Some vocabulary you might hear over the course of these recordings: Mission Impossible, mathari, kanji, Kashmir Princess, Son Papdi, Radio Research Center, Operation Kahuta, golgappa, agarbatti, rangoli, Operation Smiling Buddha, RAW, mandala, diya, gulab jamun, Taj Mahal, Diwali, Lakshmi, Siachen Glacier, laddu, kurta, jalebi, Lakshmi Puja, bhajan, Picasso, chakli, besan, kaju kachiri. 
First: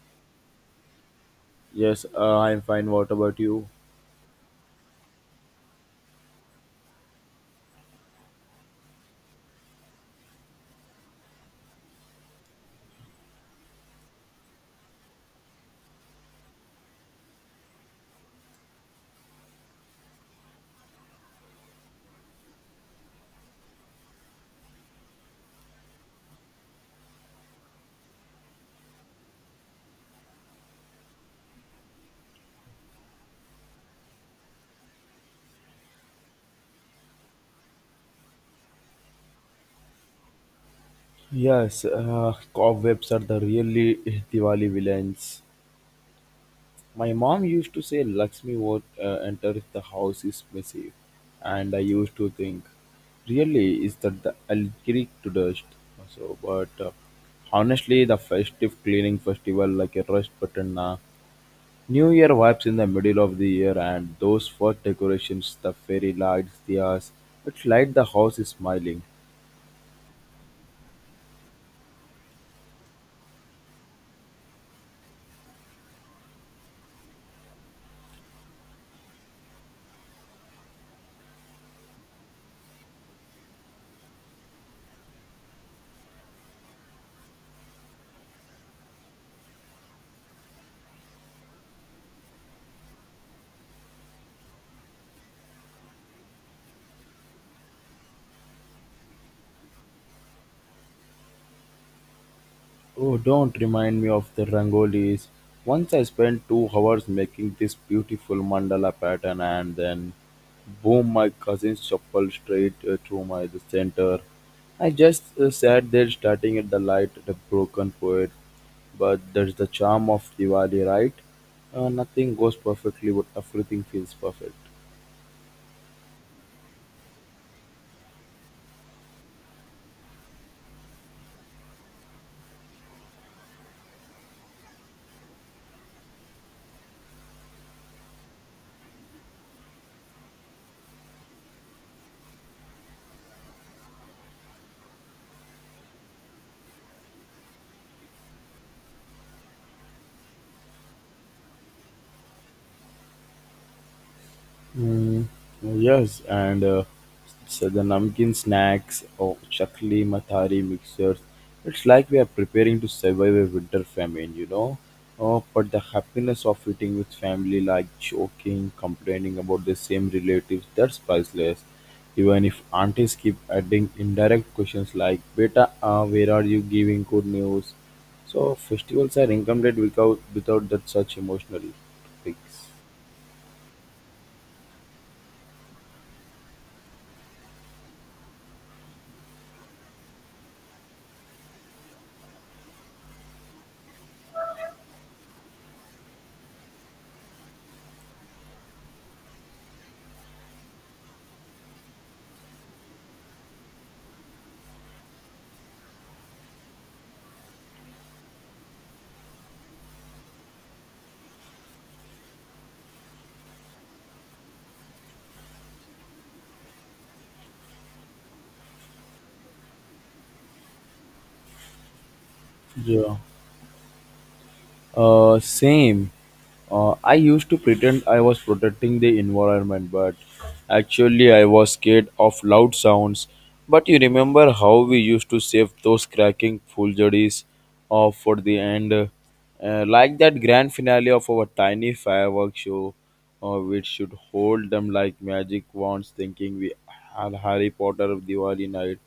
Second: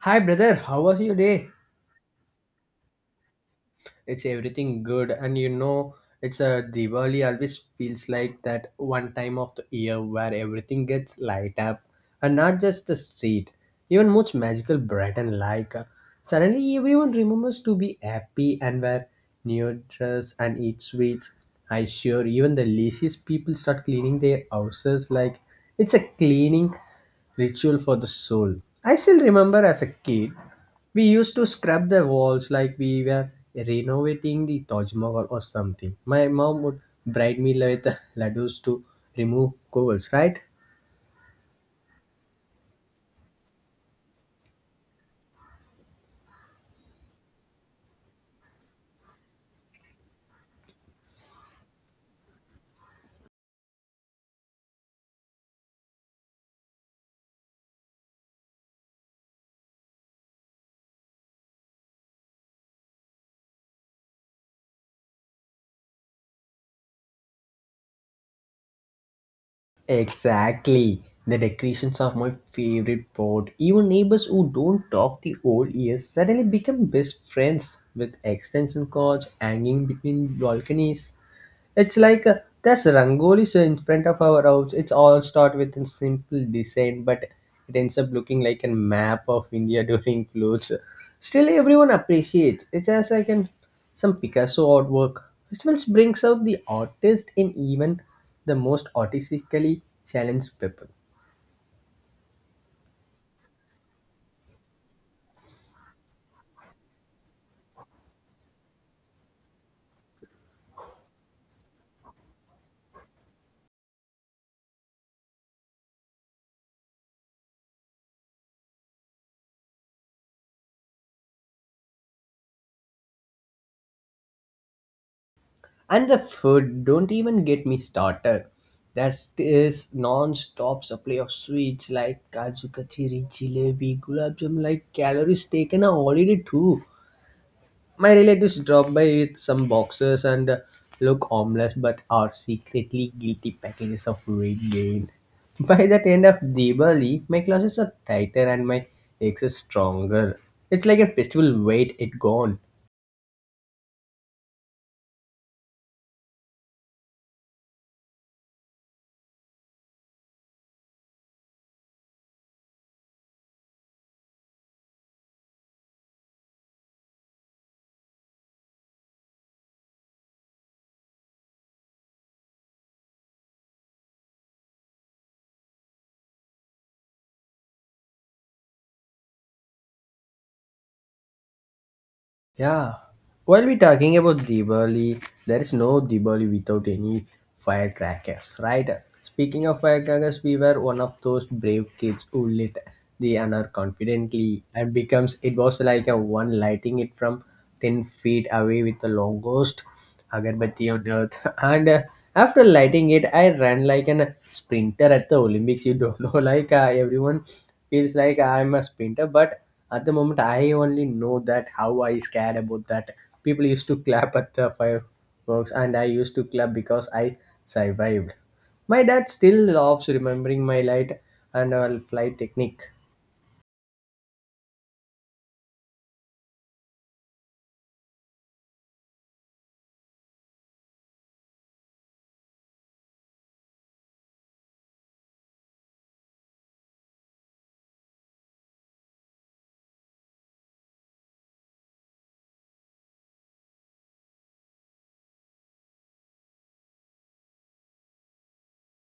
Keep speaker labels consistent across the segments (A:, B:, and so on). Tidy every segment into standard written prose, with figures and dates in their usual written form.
A: Hi brother, how was your day?
B: Yes, I'm fine. What about you?
A: It's everything good, and you know, it's a Diwali always feels like that one time of the year where everything gets light up, and not just the street, even much magical bright and suddenly, everyone remembers to be happy and wear new dress and eat sweets. I sure even the laziest people start cleaning their houses like it's a cleaning ritual for the soul. I still remember as a kid we used to scrub the walls like we were renovating the Taj Mahal or something. My mom would bribe me with laddus to remove cobbles, right?
B: Yes, cobwebs are the really Diwali villains. My mom used to say Lakshmi won't enter if the house is messy, and I used to think, really, is that the alchemy to dust? So, but honestly, the festive cleaning festival like a rush button, New Year vibes in the middle of the year, and those first decorations, the fairy lights. The It's like the house is smiling.
A: Exactly. The decorations are my favorite part. Even neighbors who don't talk the old years suddenly become best friends with extension cords hanging between balconies. It's like there's Rangoli's in front of our house. It's all start with a simple design, but it ends up looking like a map of India during floods. Still, everyone appreciates. It's as like an some Picasso artwork. Festivals brings out the artist in even the most artistically challenged people.
B: Oh, don't remind me of the rangolis. Once I spent 2 hours making this beautiful mandala pattern, and then boom, my cousin shuffled straight through my the center. I just sat there starting at the light at a broken poet. But that's the charm of Diwali, right? Nothing goes perfectly, but everything feels perfect.
A: And the food, don't even get me started. There's this non-stop supply of sweets like kaju kachiri, jalebi, gulab jamun, like calories taken a holiday too. My relatives drop by with some boxes and look homeless but are secretly guilty packages of weight gain. By the end of Diwali, my classes are tighter and my legs are stronger. It's like a festival weight it gone.
B: Mm, yes, and so the namkeen snacks or chakli mathari mixers. It's like we are preparing to survive a winter famine. Oh, but the happiness of eating with family, like joking, complaining about the same relatives, that's priceless. Even if aunties keep adding indirect questions like, Beta, where are you giving good news? So, festivals are incomplete without that such emotional topics.
A: Yeah. While we're talking about Diwali, there is no Diwali without any firecrackers, right? Speaking of firecrackers, we were one of those brave kids who lit the another confidently and becomes it was like a one lighting it from 10 feet away with the longest agarbatti on earth. And After lighting it, I ran like an sprinter at the Olympics. You don't know, like everyone feels like I'm a sprinter, but at the moment, I only know that how I scared about that. People used to clap at the fireworks, and I used to clap because I survived. My dad still loves remembering my light and flight technique.
B: Yeah. Same. I used to pretend I was protecting the environment, but actually I was scared of loud sounds. But you remember how we used to save those cracking fooleries for the end, like that grand finale of our tiny fireworks show, which should hold them like magic wands, thinking we had Harry Potter of Diwali night,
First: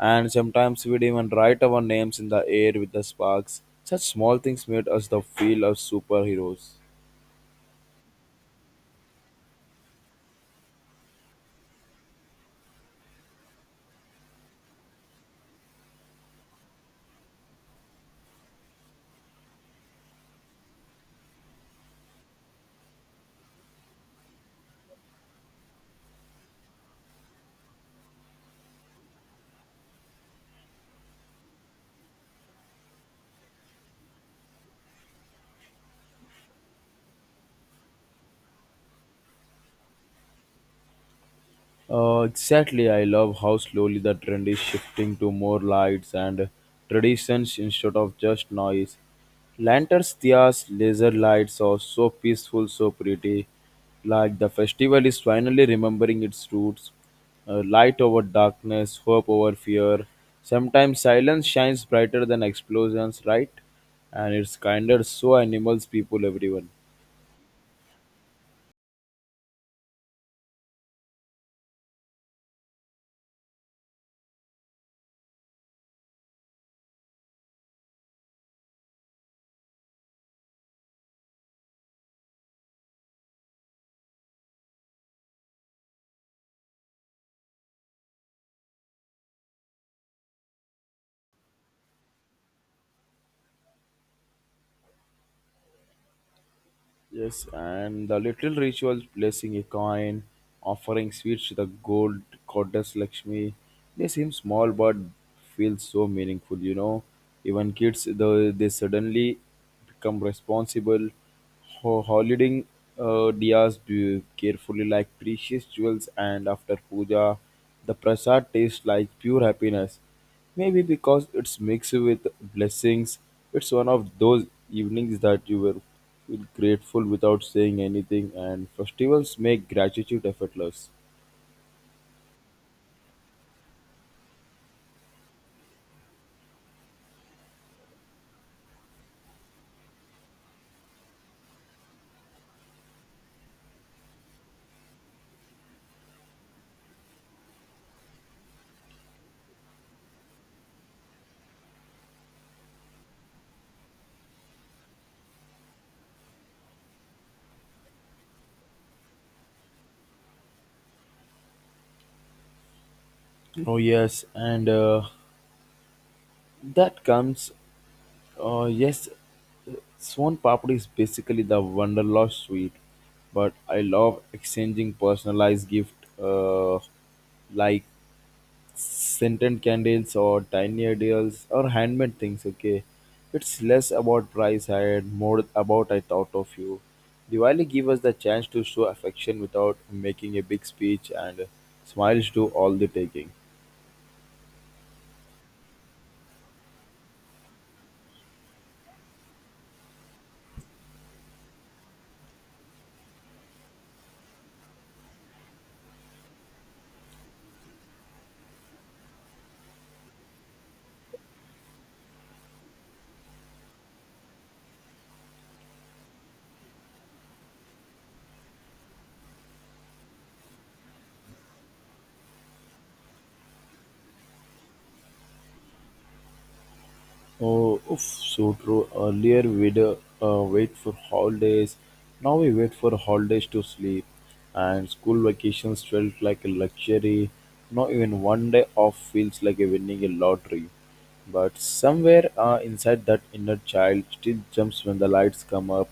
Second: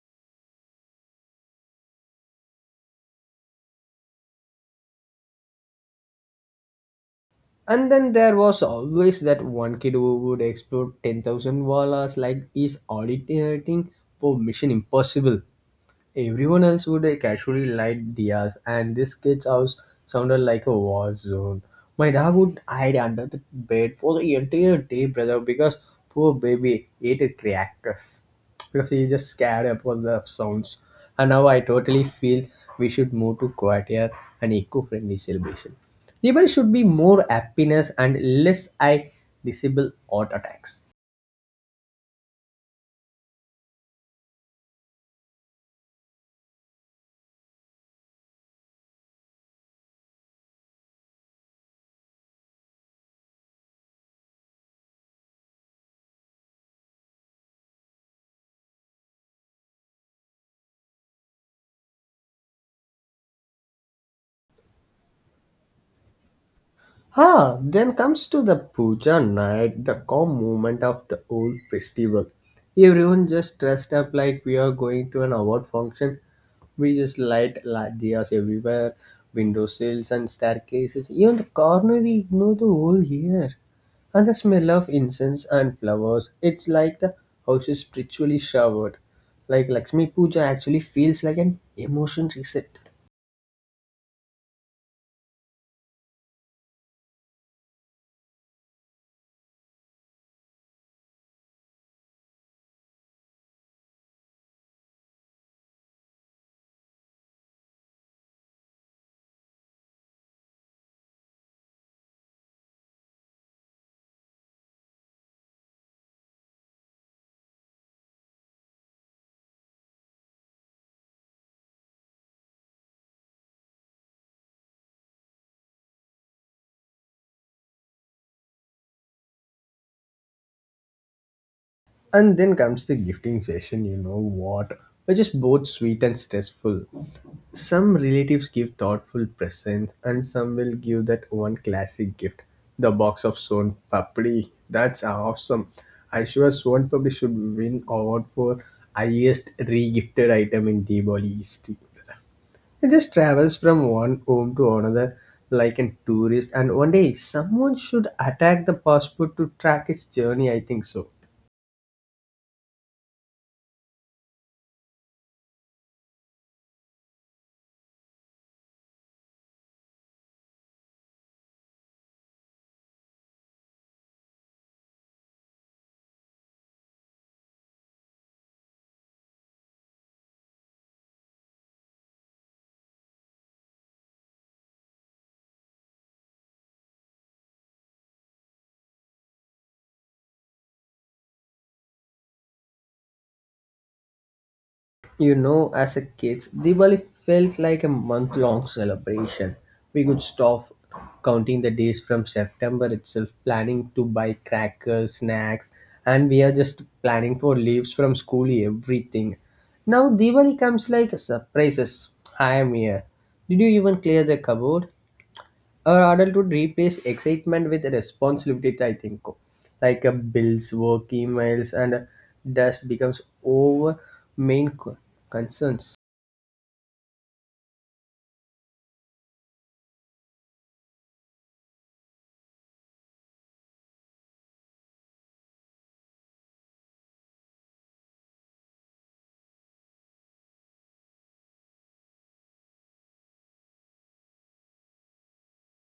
B: and sometimes we'd even write our names in the air with the sparks. Such small things made us the feel of superheroes.
A: And then there was always that one kid who would explode $10,000 like he's auditing for Mission Impossible. Everyone else would casually light diyas, and this kid's house sounded like a war zone. My dad would hide under the bed for the entire day, brother, because poor baby ate a crackers because he just scared about the sounds. And now I totally feel we should move to quieter and eco-friendly celebration. People should be more happiness and less eye disable heart attacks.
B: Exactly, I love how slowly the trend is shifting to more lights and traditions instead of just noise. Lanterns, diyas, laser lights are so peaceful, so pretty. Like the festival is finally remembering its roots. Light over darkness, hope over fear. Sometimes silence shines brighter than explosions, right? And it's kinder, so animals, people, everyone.
A: Ah, then comes to the puja night, the calm moment of the whole festival. Everyone just dressed up like we are going to an award function. We just light diyas everywhere, window sills and staircases. Even the corner we ignore the whole year. And the smell of incense and flowers. It's like the house is spiritually showered. Like Lakshmi Puja actually feels like an emotion reset.
B: Yes, and the little rituals, placing a coin, offering sweets to the gold goddess Lakshmi, they seem small but feel so meaningful. Even kids, though they suddenly become responsible, holding diyas carefully like precious jewels, and after puja, the prasad tastes like pure happiness. Maybe because it's mixed with blessings, it's one of those evenings that you will feel grateful without saying anything, and festivals make gratitude effortless.
A: And then comes the gifting session, you know what, which is both sweet and stressful. Some relatives give thoughtful presents, and some will give that one classic gift the box of Son Papdi. That's awesome. I sure Son Papdi should win award for highest regifted item in Diwali history. It just travels from one home to another like a tourist, and one day someone should attack the passport to track its journey. I think so.
B: Oh, yes, and that comes, yes, Swan Papad is basically the Wanderlust sweet, but I love exchanging personalized gift, uh, like scented candles or tiny ideals or handmade things. Okay, it's less about price and more about I thought of you. Diwali give us the chance to show affection without making a big speech, and smiles do all the taking.
A: You know, as a kids, Diwali felt like a month-long celebration. We could stop counting the days from September itself, planning to buy crackers, snacks, and we are just planning for leaves from school, everything. Now Diwali comes like surprises. Hi, Mia. Did you even clear the cupboard? Our adulthood replace excitement with responsibilities I think, like bills, work emails, and dust becomes over main concerns.
B: Oh, oof, so true. Earlier we'd wait for holidays. Now we wait for holidays to sleep. And school vacations felt like a luxury. Not even one day off feels like a winning a lottery. But somewhere inside that inner child still jumps when the lights come up.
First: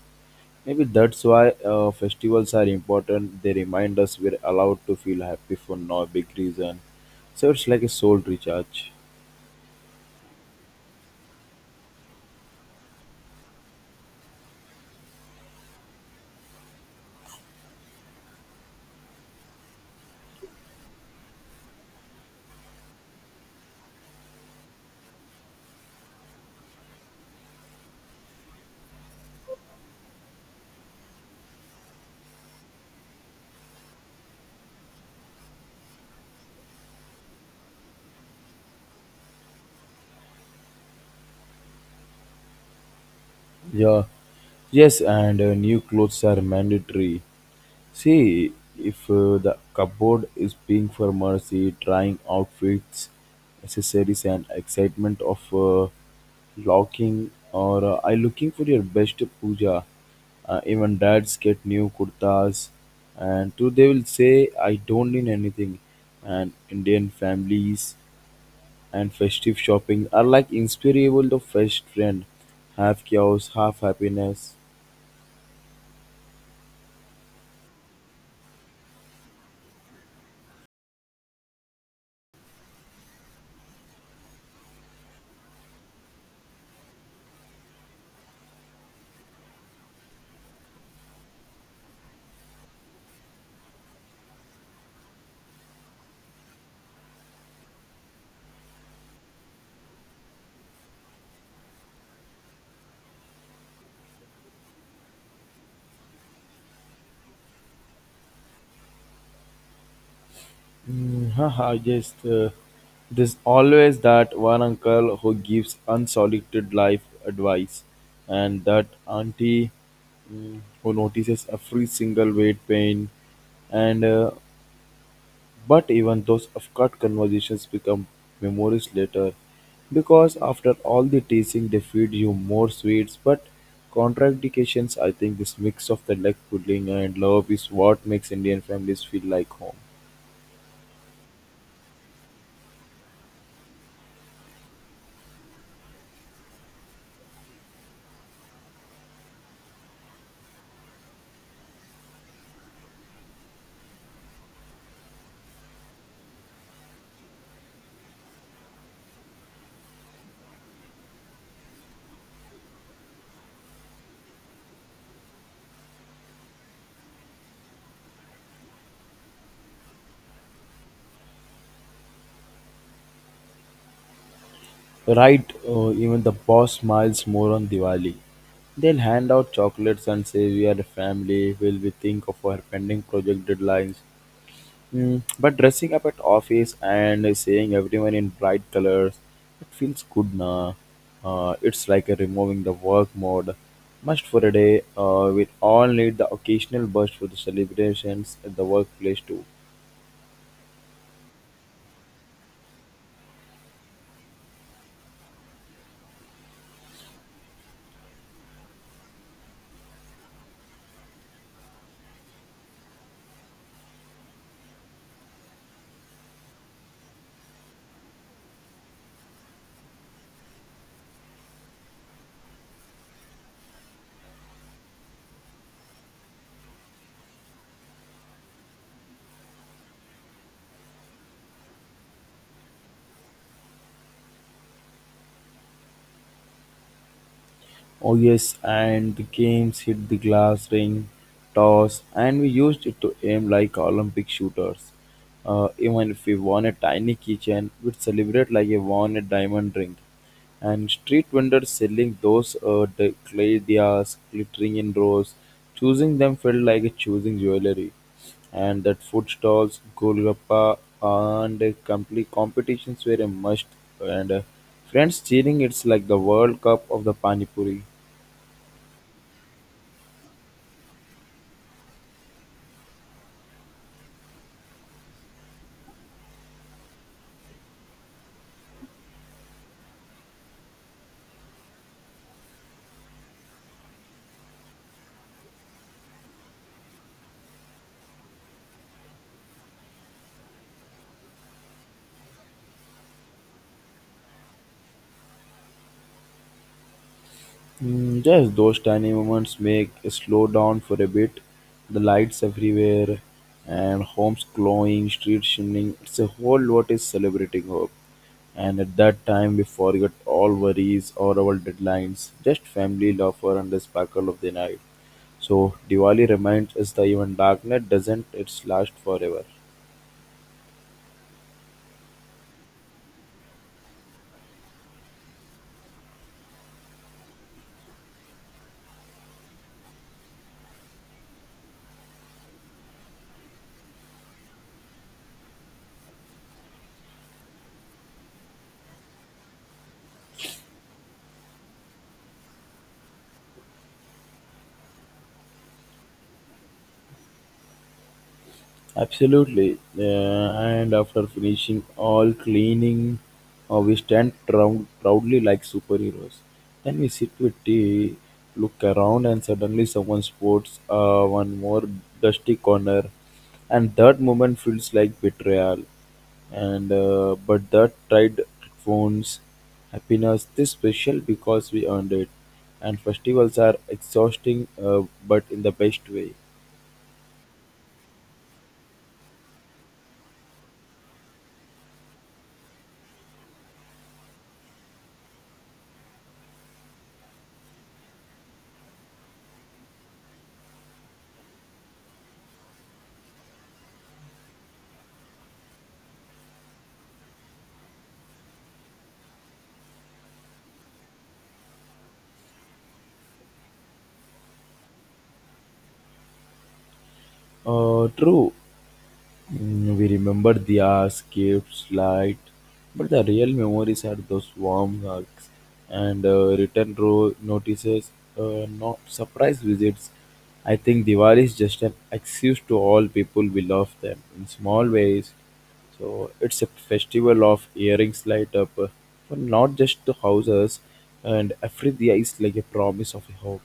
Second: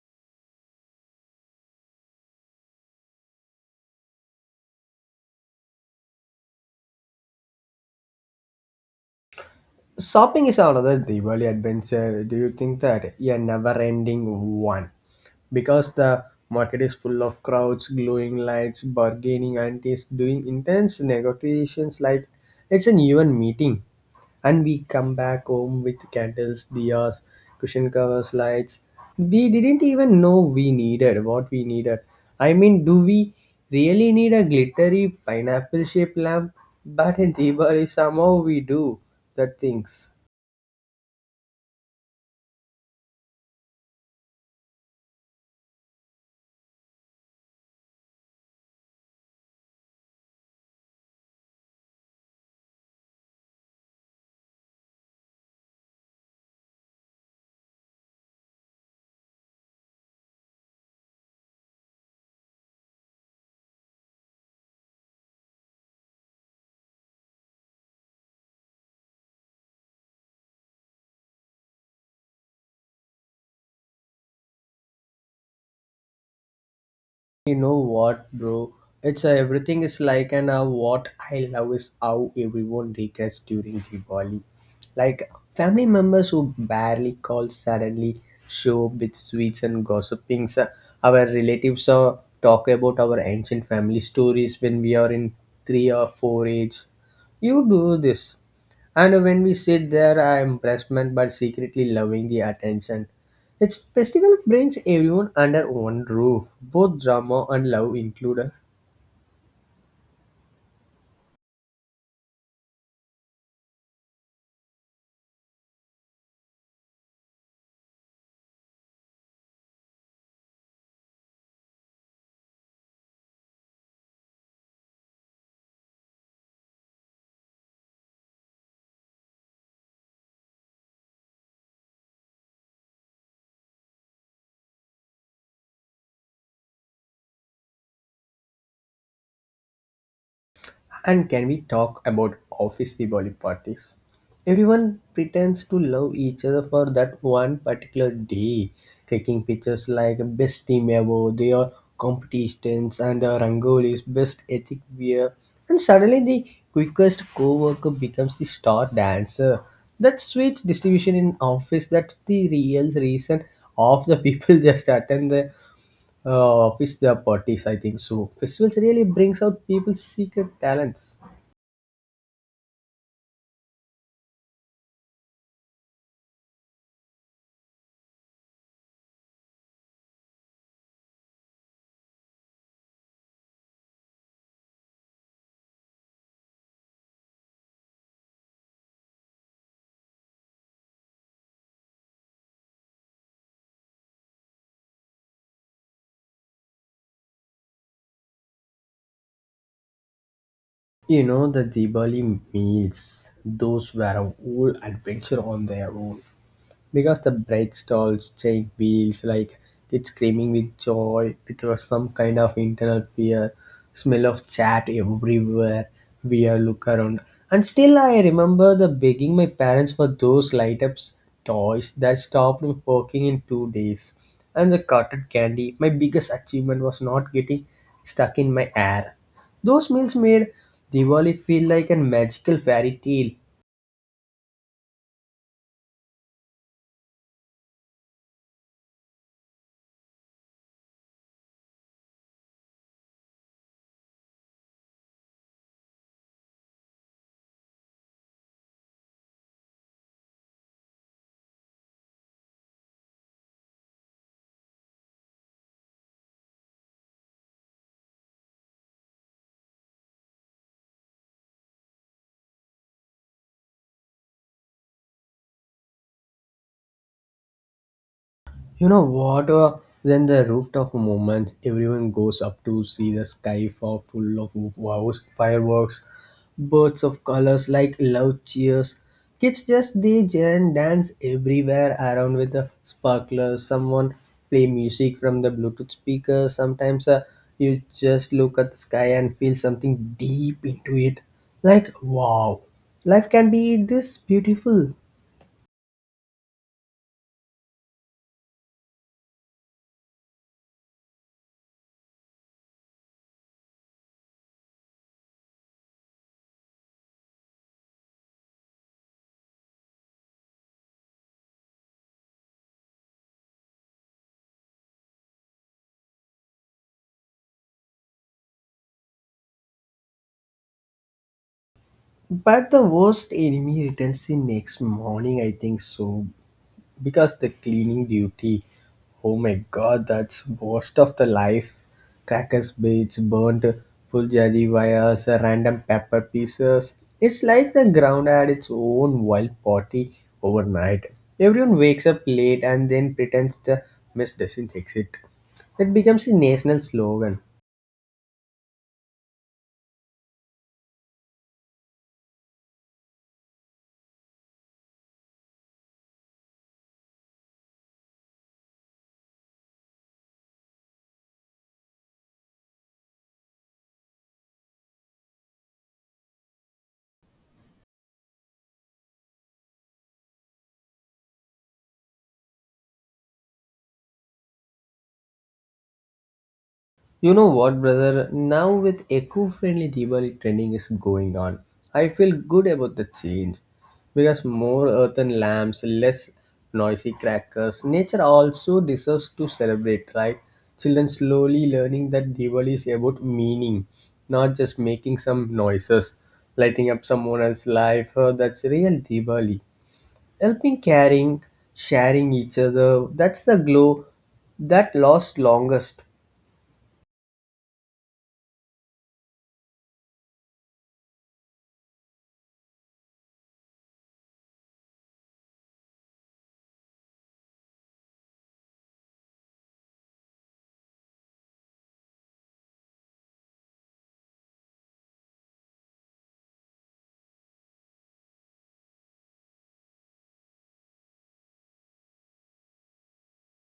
B: Maybe that's why festivals are important. They remind us we're allowed to feel happy for no big reason. So it's like a soul recharge.
A: Shopping is another Diwali adventure, do you think that? Yeah, never ending one, because the market is full of crowds, glowing lights, bargaining aunties doing intense negotiations like it's an even meeting. And we come back home with candles, diyas, cushion covers, lights. We didn't even know we needed what we needed. I mean, do we really need a glittery pineapple shaped lamp? But in Diwali, somehow we do the things.
B: Yeah, yes, and new clothes are mandatory. See, if the cupboard is being for mercy, trying outfits, accessories, and excitement of locking or I looking for your best puja. Even dads get new kurtas, and too they will say I don't need anything. And Indian families and festive shopping are like inspirable the first trend, half chaos half happiness.
A: You know what, bro? It's Everything is like, and what I love is how everyone regrets during Diwali. Like family members who barely call suddenly show up with sweets and gossiping. So our relatives talk about our ancient family stories when we are in three or four age. You do this. And when we sit there, I am impressed but secretly loving the attention. It's festival brings everyone under one roof, both drama and love included.
B: Mm, haha just there's always that one uncle who gives unsolicited life advice, and that auntie, who notices every single weight pain and but even those awkward conversations become memories later, because after all the teasing they feed you more sweets but contradictions. I think this mix of the leg pudding and love is what makes Indian families feel like home.
A: And can we talk about office Diwali parties? Everyone pretends to love each other for that one particular day, taking pictures like best team ever, their competitions and Rangoli's best ethic wear, and suddenly the quickest co-worker becomes the star dancer. That switch distribution in office, that's the real reason of the people just attend the office the parties. I think so. Festivals really brings out people's secret talents.
B: Right, even the boss smiles more on Diwali. They'll hand out chocolates and say we are a family, will we think of our pending project deadlines. But dressing up at office and seeing everyone in bright colors, it feels good na. It's like a removing the work mode. Must for a day. We all need the occasional burst for the celebrations at the workplace too.
A: You know, the Diwali meals, those were a whole adventure on their own because the brake stalls, chain wheels, like it's screaming with joy. It was some kind of internal fear, smell of chat everywhere. We are look around, and still I remember the begging my parents for those light ups toys that stopped working in 2 days, and the cotton candy. My biggest achievement was not getting stuck in my air. Those meals made Diwali feel like a magical fairy tale.
B: Oh yes, and the games hit the glass ring, toss, and we used it to aim like Olympic shooters. Even if we won a tiny kitchen, we'd celebrate like we won a diamond ring. And street vendors selling those the clay diyas glittering in rows, choosing them felt like choosing jewelry. And that food stalls, golgappa, and complete competitions were a must. And friends cheering, it's like the World Cup of the Pani Puri.
A: You know what? Then the rooftop moments, everyone goes up to see the sky fall full of wows, fireworks, bursts of colors like loud cheers. Kids just they dance everywhere around with the sparklers. Someone play music from the Bluetooth speaker. Sometimes you just look at the sky and feel something deep into it. Like wow, life can be this beautiful.
B: Just those tiny moments make a slow down for a bit. The lights everywhere and homes glowing, streets shining. It's a whole lot is celebrating hope. And at that time, we forget all worries or our deadlines, just family, laughter, and the sparkle of the night. So, Diwali reminds us that even darkness doesn't its last forever.
A: But the worst enemy returns the next morning, I think so, because the cleaning duty. Oh my god, that's worst of the life. Crackers bits, burnt puljadi wires, random pepper pieces. It's like the ground had its own wild party overnight. Everyone wakes up late and then pretends the mess doesn't exist. It becomes a national slogan.
B: Absolutely. And after finishing all cleaning, we stand proudly like superheroes. Then we sit with tea, look around, and suddenly someone spots one more dusty corner. And that moment feels like betrayal. And but that tide phones happiness this special because we earned it. And festivals are exhausting, but in the best way.
A: You know what, brother? Now with eco-friendly Diwali trending is going on, I feel good about the change because more earthen lamps, less noisy crackers. Nature also deserves to celebrate, right? Children slowly learning that Diwali is about meaning, not just making some noises, lighting up someone else's life. That's real Diwali. Helping, caring, sharing each other. That's the glow that lasts longest.
B: True. We remember the hours, gifts, light, but the real memories are those warm hugs and return row notices, not surprise visits. I think Diwali is just an excuse to all people we love them in small ways. So it's a festival of earrings light up for not just the houses, and every day is like a promise of a hope.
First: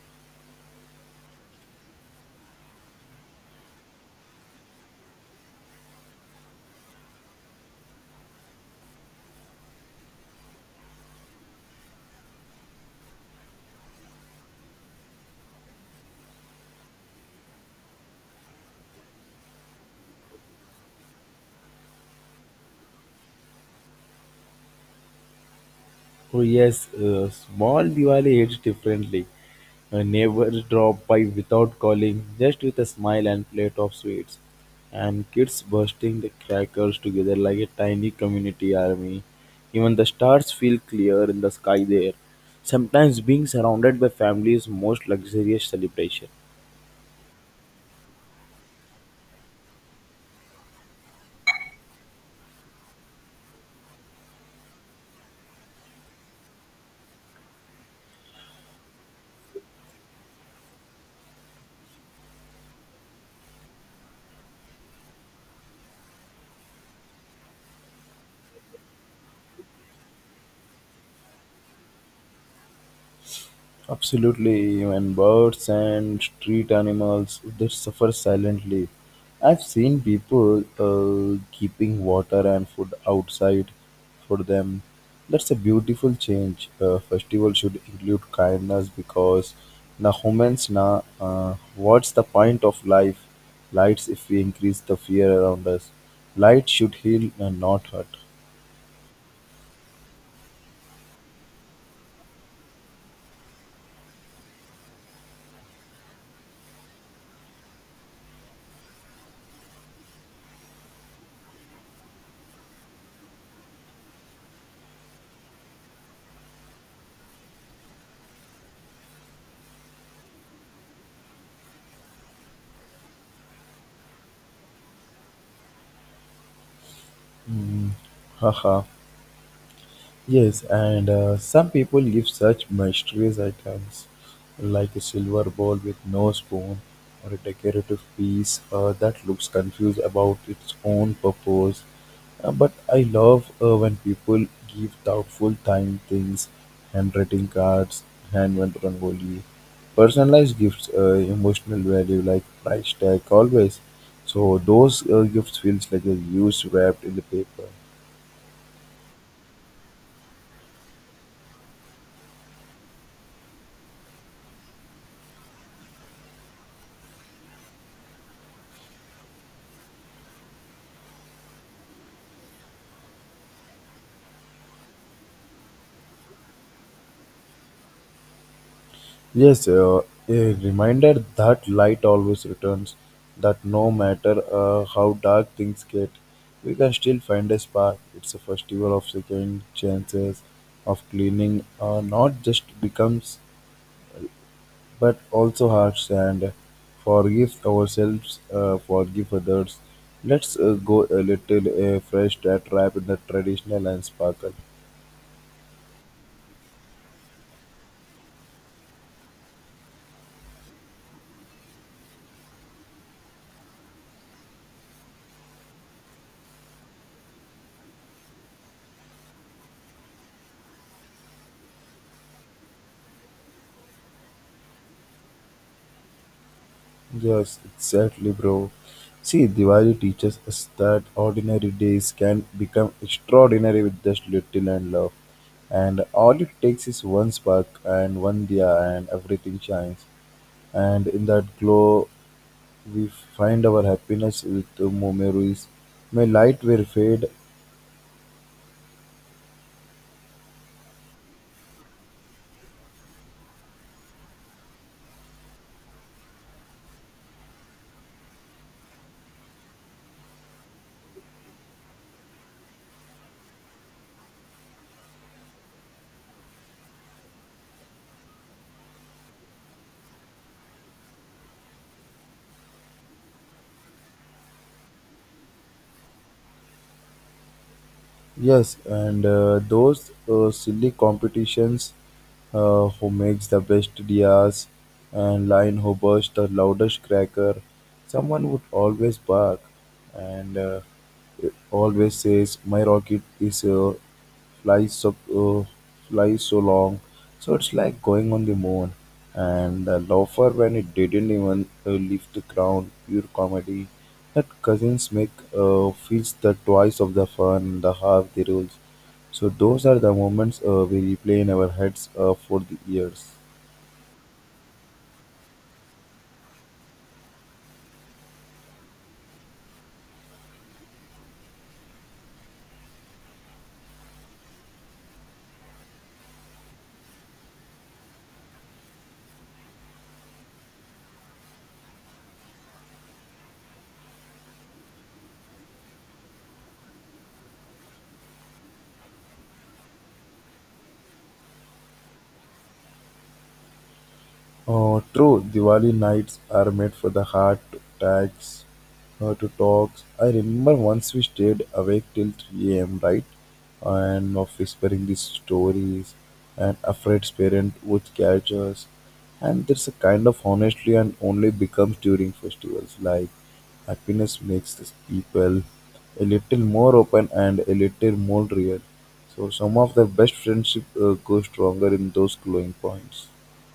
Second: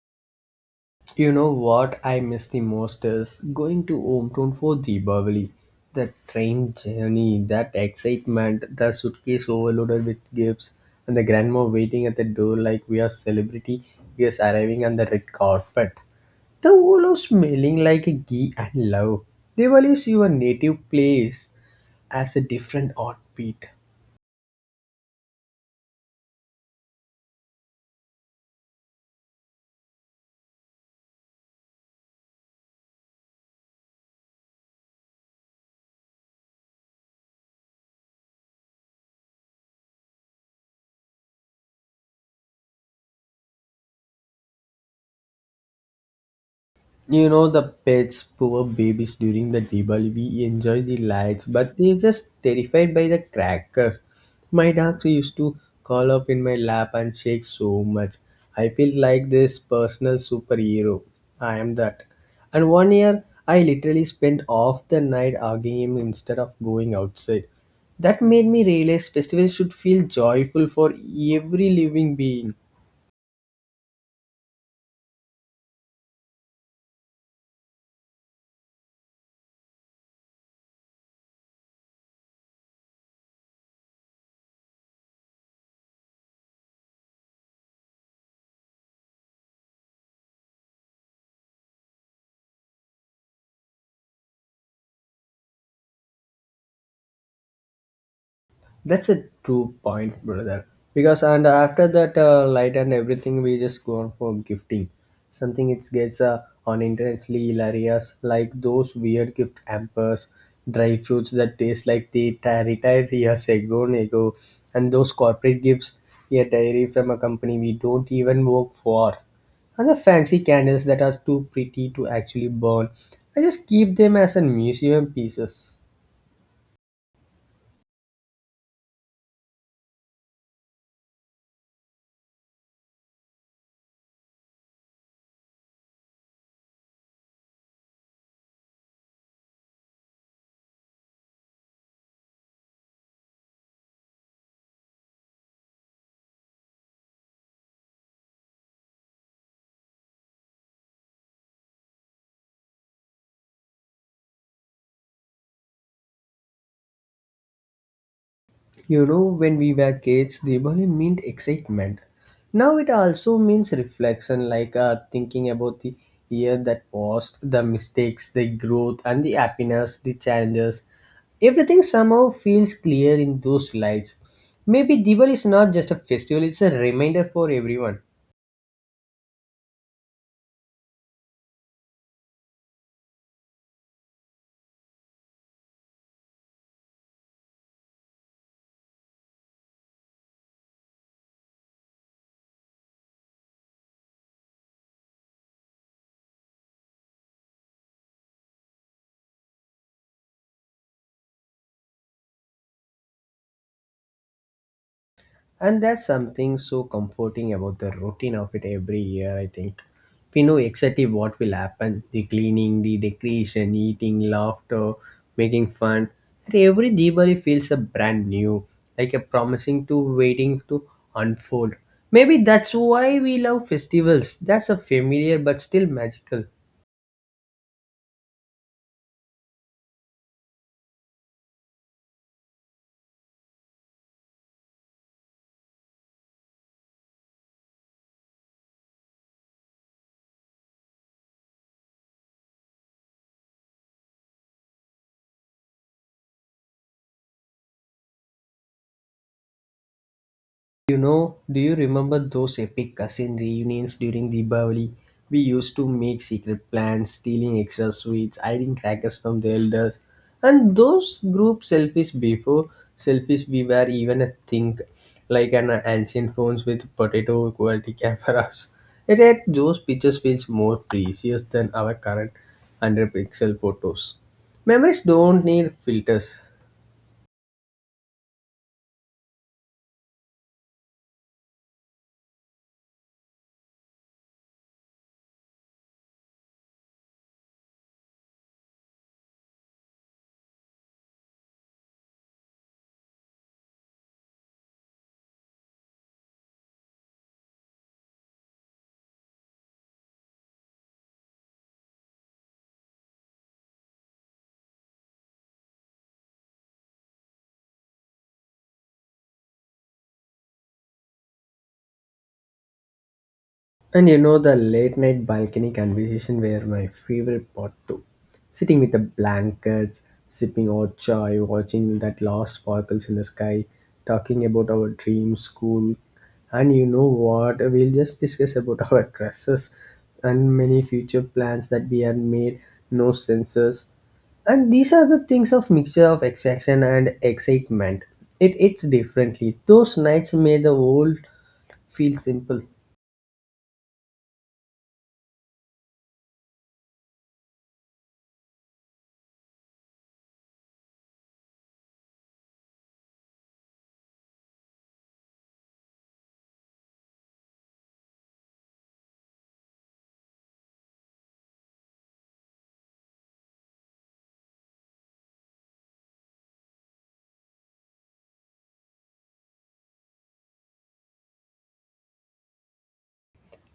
A: You know what I miss the most is going to hometown for Deepavali. The train journey, that excitement, the suitcase overloaded with gifts, and the grandma waiting at the door like we are celebrity guests arriving on the red carpet. The whole of smelling like a ghee and love. They values your native place as a different heartbeat.
B: Oh yes, small Diwali hits differently. A neighbor drop by without calling, just with a smile and plate of sweets. And kids bursting the crackers together like a tiny community army. Even the stars feel clear in the sky there. Sometimes being surrounded by family is most luxurious celebration.
A: You know the pets, poor babies during the Diwali, we enjoy the lights, but they're just terrified by the crackers. My dogs used to curl up in my lap and shake so much. I feel like this personal superhero. I am that. And one year, I literally spent half the night arguing him instead of going outside. That made me realize festivals should feel joyful for every living being.
B: Absolutely, even birds and street animals they suffer silently. I've seen people keeping water and food outside for them. That's a beautiful change. Festival should include kindness because na humans na what's the point of life? Lights if we increase the fear around us. Light should heal and not hurt.
A: That's a true point, brother. Because and after that light and everything, we just go on for gifting. Something it gets on intensely hilarious, like those weird gift hampers, dry fruits that taste like they retired years ago, and those corporate gifts, a diary from a company we don't even work for, and the fancy candles that are too pretty to actually burn. I just keep them as a museum pieces.
B: Haha. Yes, and some people give such mysterious items like a silver bowl with no spoon or a decorative piece that looks confused about its own purpose. But I love when people give thoughtful time things, handwriting cards, handmade rangoli, personalized gifts, emotional value like price tag always. So those gifts feels like they're used wrapped in the paper.
A: You know, when we were kids, Diwali meant excitement. Now it also means reflection, like thinking about the year that was, the mistakes, the growth, and the happiness, the challenges. Everything somehow feels clear in those lights. Maybe Diwali is not just a festival, it's a reminder for everyone.
B: Yes, a reminder that light always returns, that no matter how dark things get, we can still find a spark. It's a festival of second chances, of cleaning, not just becomes, but also hearts and forgive ourselves, forgive others. Let's go a little fresh that wrap in the traditional and sparkle.
A: And that's something so comforting about the routine of it every year, I think. We know exactly what will happen the cleaning, the decoration, eating, laughter, making fun. And every Diwali feels a brand new, like a promising to waiting to unfold. Maybe that's why we love festivals. That's a familiar but still magical.
B: Yes, exactly, bro. See, Diwali teaches us that ordinary days can become extraordinary with just little and love. And all it takes is one spark and one diya, and everything shines. And in that glow, we find our happiness with the memories. May light will fade.
A: You know, do you remember those epic cousin reunions during Diwali? We used to make secret plans, stealing extra sweets, hiding crackers from the elders, and those group selfies before selfies we were even a thing, like an ancient phones with potato quality cameras. It had those pictures feels more precious than our current 100 pixel photos. Memories don't need filters.
B: Yes, and those silly competitions, who makes the best dias and line who burst the loudest cracker, someone would always bark and always says, My rocket is here, flies so uh, flies so long, so it's like going on the moon, and the loafer when it didn't even leave the ground, pure comedy. That cousins make feels the twice of the fun the half the rules. So those are the moments we replay in our heads for the years.
A: And you know the late night balcony conversation were my favorite part too. Sitting with the blankets, sipping hot chai, watching that last sparkles in the sky, talking about our dreams, school, and you know what? We'll just discuss about our crushes and many future plans that we had made, no senses. And these are the things of mixture of excitement and excitement. It's differently. Those nights made the world feel simple.
B: Oh, true. Diwali nights are made for the heart to tax, to talk. I remember once we stayed awake till 3 a.m., right? And of whispering these stories, and afraid parent would catch us. And there's a kind of honestly and only becomes during festivals. Like happiness makes these people a little more open and a little more real. So some of the best friendship go stronger in those glowing points.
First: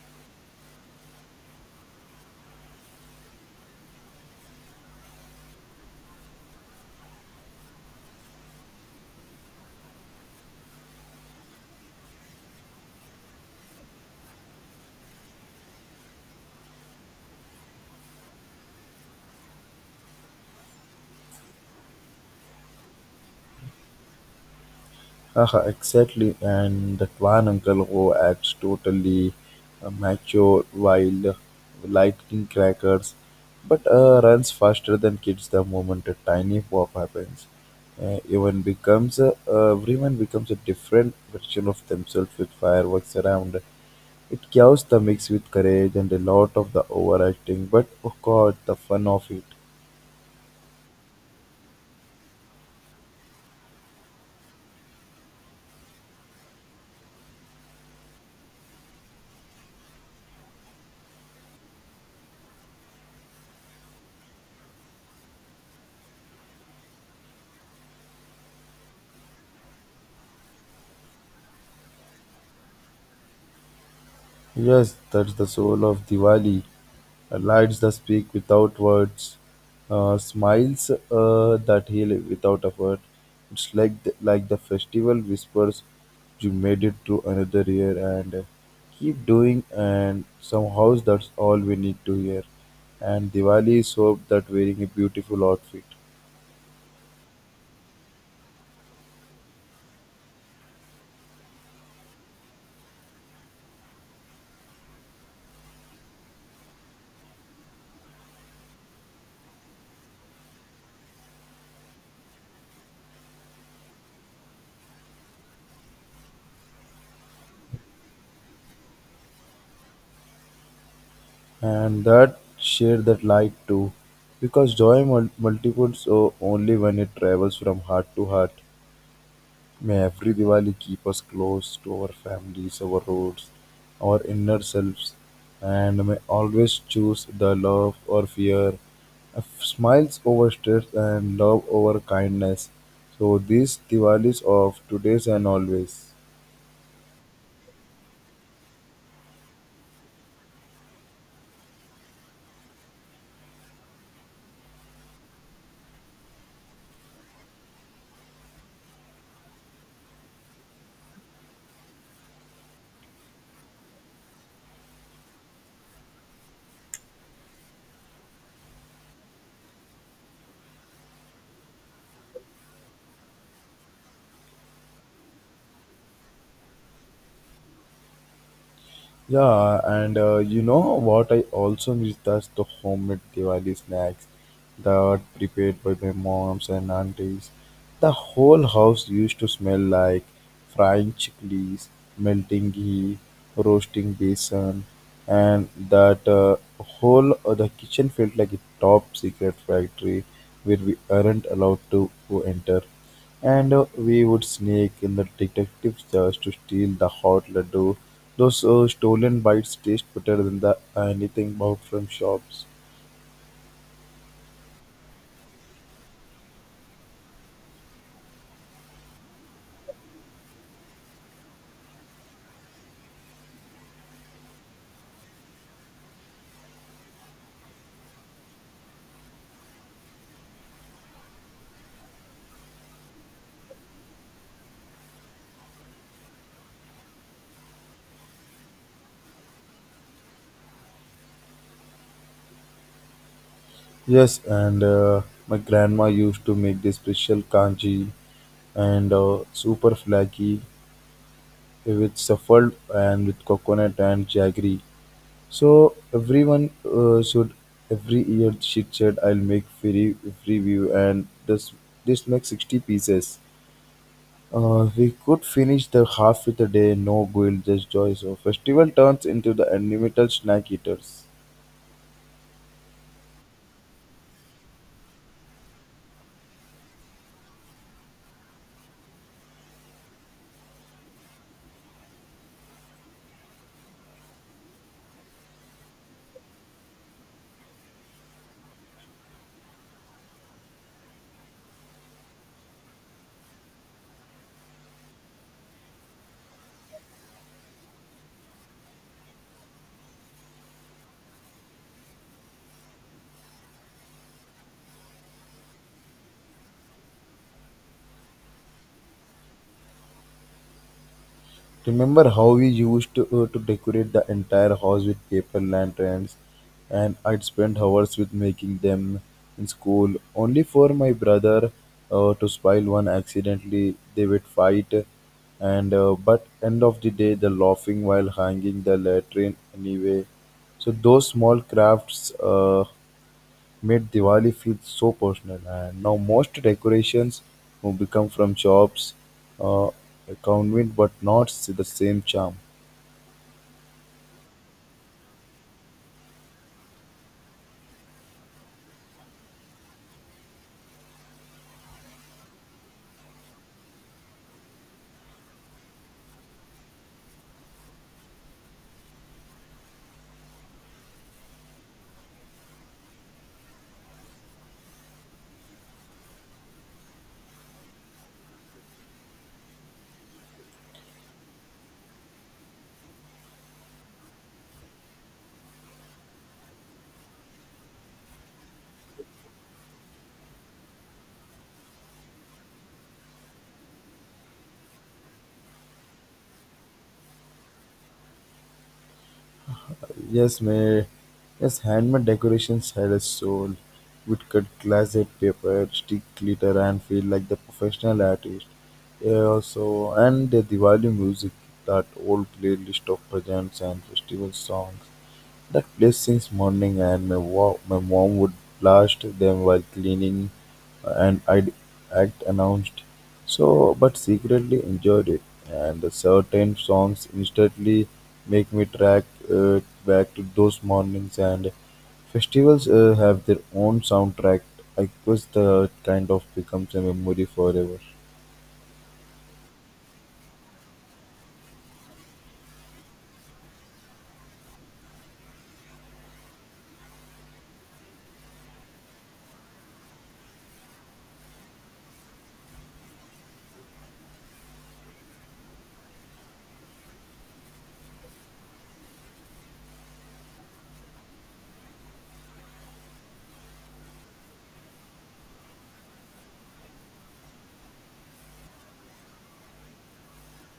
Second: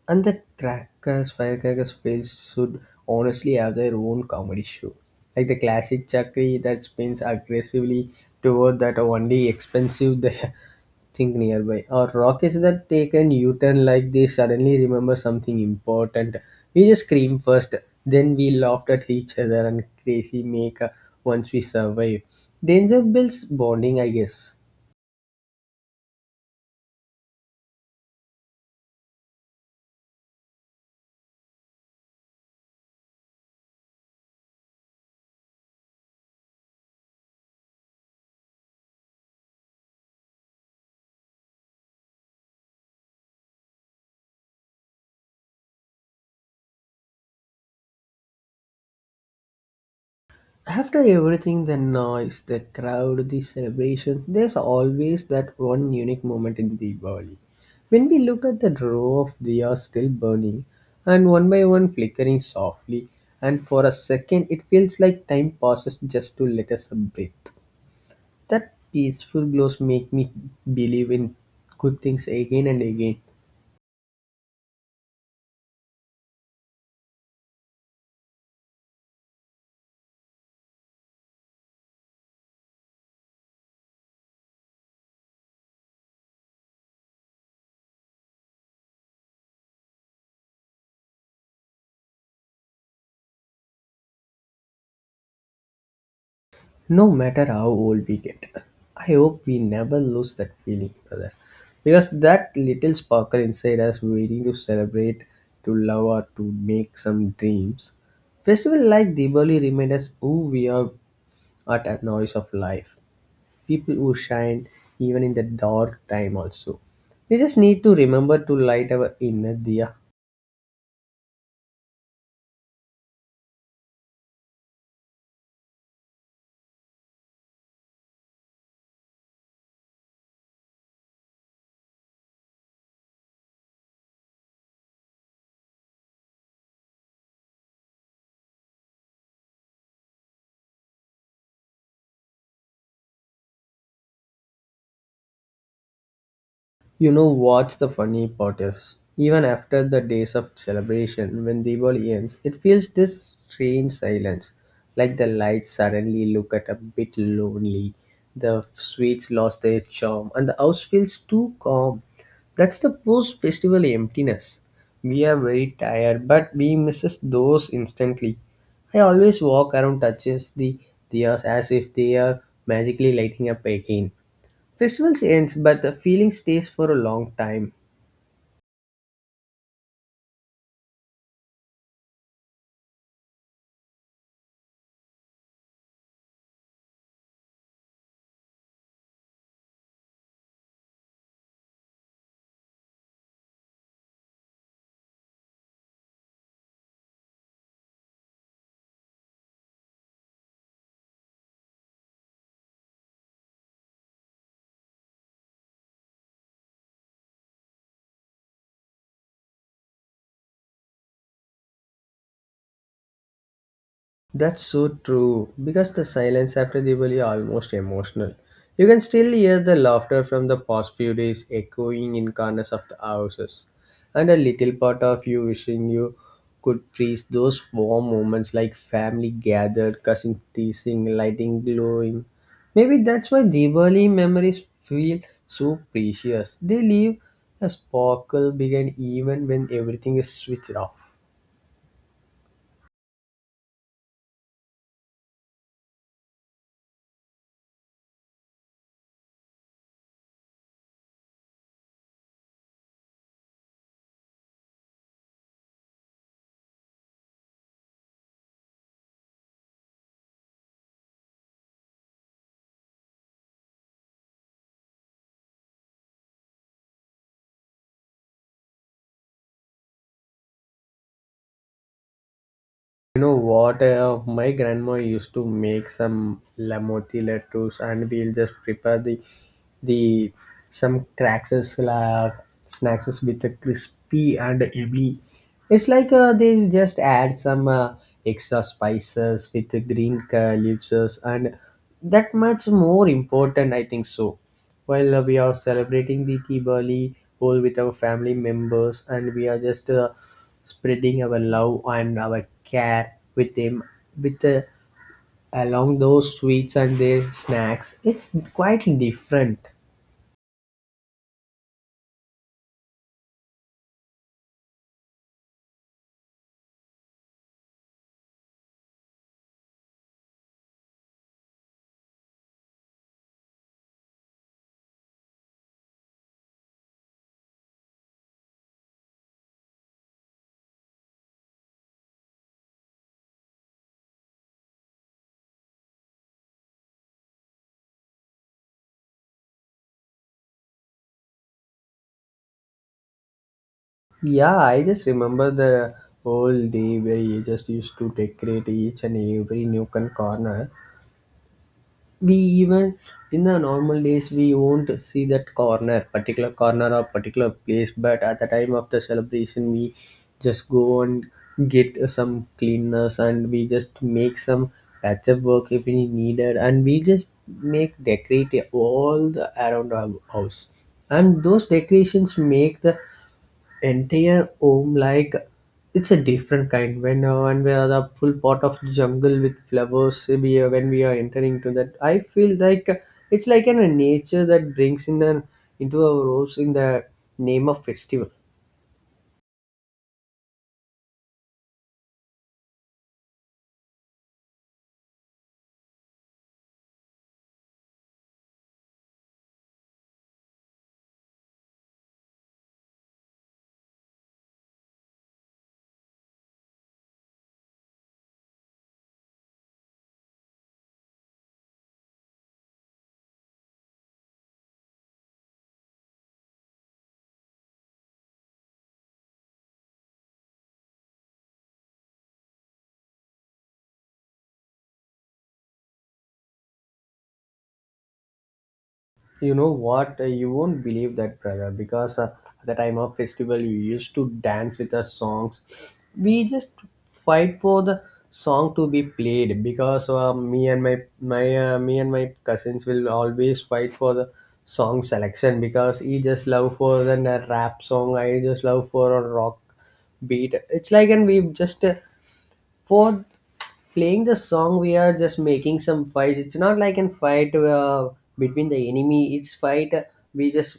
A: And the crackers, firecrackers fails should honestly have their own comedy show. Like the classic chakri that spins aggressively toward that only expensive the thing nearby. Or rockets that take an U-turn like they suddenly remember something important. We just scream first, then we laughed at each other and crazy make once we survive. Danger builds bonding, I guess.
B: Haha, exactly. And that one uncle who acts totally macho while lighting crackers, but runs faster than kids the moment a tiny pop happens. Even becomes everyone becomes a different version of themselves with fireworks around. It chaos the mix with courage and a lot of the overacting, but oh god, the fun of it.
A: After everything the noise, the crowd, the celebrations there's always that one unique moment in Diwali. When we look at the row of diyas still burning and one by one flickering softly, and for a second it feels like time passes just to let us breathe. That peaceful glows make me believe in good things again and again.
B: Yes, that's the soul of Diwali. Lights that speak without words, smiles that heal without effort. It's like the festival whispers, "You made it through another year, and keep doing." And somehow that's all we need to hear. And Diwali is hope that wearing a beautiful outfit,
A: No matter how old we get, I hope we never lose that feeling, brother. Because that little sparkle inside us waiting to celebrate, to love, or to make some dreams. Festival like Diwali remind us who we are at a noise of life. People who shine even in the dark time also. We just need to remember to light our inner diya.
B: and that share that light too, because joy multiples only when it travels from heart to heart. May every Diwali keep us close to our families, our roots, our inner selves, and may always choose the love or fear, smiles over stress, and love over kindness. So, these Diwalis of today's and always.
A: You know what's the funny part is? Even after the days of celebration, when Diwali ends, it feels this strange silence. Like the lights suddenly look at a bit lonely, the sweets lost their charm, and the house feels too calm. That's the post festival emptiness. We are very tired, but we misses those instantly. I always walk around touches the diyas as if they are magically lighting up again. Festivals ends, but the feeling stays for a long time.
B: Yeah, and you know what I also miss? That's the homemade Diwali snacks that prepared by my moms and aunties. The whole house used to smell like frying chickpeas, melting ghee, roasting besan, and that whole the kitchen felt like a top secret factory where we aren't allowed to enter. And we would sneak in the detectives just to steal the hot laddu. Those stolen bites taste better than the anything bought from shops.
A: That's so true because the silence after Diwali almost emotional. You can still hear the laughter from the past few days echoing in corners of the houses, and a little part of you wishing you could freeze those warm moments like family gathered, cousins teasing, lighting glowing. Maybe that's why Diwali memories feel so precious. They leave a sparkle behind even when everything is switched off.
B: Yes, and my grandma used to make this special kanji and super flaky with shuffled and with coconut and jaggery. So everyone should every year she said I'll make free view and this makes 60 pieces. We could finish the half with a day, no guilt, just joy. So festival turns into the unlimited snack eaters.
A: You know what? My grandma used to make some lamoti laddus, and we'll just prepare the some cracks as, snacks as with a crispy and heavy. It's like they just add some extra spices with the green leaves and that much more important, I think so. While we are celebrating the Diwali all with our family members, and we are just spreading our love and our care with them, with the, along those sweets and their snacks, it's quite different.
B: Remember how we used to decorate the entire house with paper lanterns, and I'd spend hours with making them in school, only for my brother to spoil one accidentally. They would fight, and but end of the day, the laughing while hanging the lantern anyway. So those small crafts. Made Diwali feel so personal. And now most decorations have become from shops, uh, convent, but not the same charm.
A: Yeah, I just remember the whole day where you just used to decorate each and every nook and corner. We even, in the normal days, we won't see that corner, particular corner or particular place, but at the time of the celebration, we just go and get some cleaners and we just make some patchup work if we needed, and we just make decorate all the around our house. And those decorations make the entire home like it's a different kind. When when we are the full pot of jungle with flowers, we are, when we are entering to that, I feel like it's like an, a nature that brings in an into our rose in the name of festival.
B: Yes, handmade decorations had a soul. Would cut glassed paper, stick glitter, and feel like the professional artist. Yeah, also, and the Diwali music, that old playlist of bhajans and festival songs that place since morning, and my mom would blast them while cleaning, and I'd act announced. So, but secretly enjoyed it. And the certain songs instantly make me track uh, back to those mornings, and festivals have their own soundtrack. I guess the kind of becomes a memory forever.
A: You know what? You won't believe that, brother, because at the time of festival, we used to dance with the songs. We just fight for the song to be played because me and my cousins will always fight for the song selection because he just love for the rap song, I just love for a rock beat. It's like, and we just for playing the song we are just making some fights. It's not like in fight, between the enemy, it's fight, we just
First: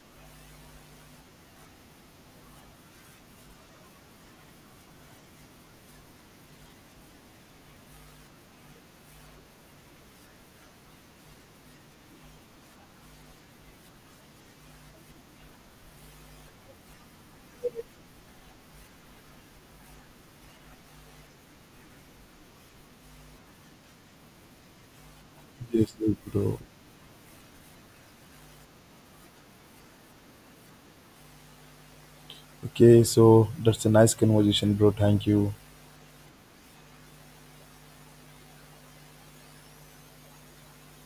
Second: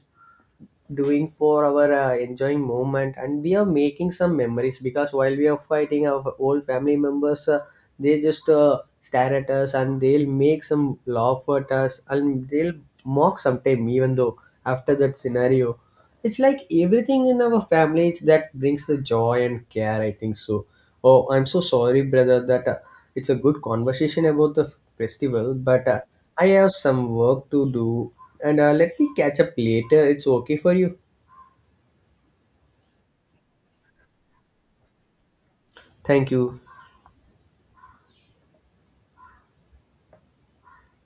A: doing for our enjoying moment, and we are making some memories because while we are fighting, our old family members, they just stare at us and they'll make some laugh at us and they'll mock sometime, even though after that scenario, it's like everything in our families that brings the joy and care, I think so. Oh, I'm so sorry, brother, that it's a good conversation about the festival, but
B: Yes, yes,
A: I
B: bro.
A: have some work to do, and let me catch up later. It's okay for you.
B: Okay, so that's a nice conversation, bro. Thank you.
A: Thank you.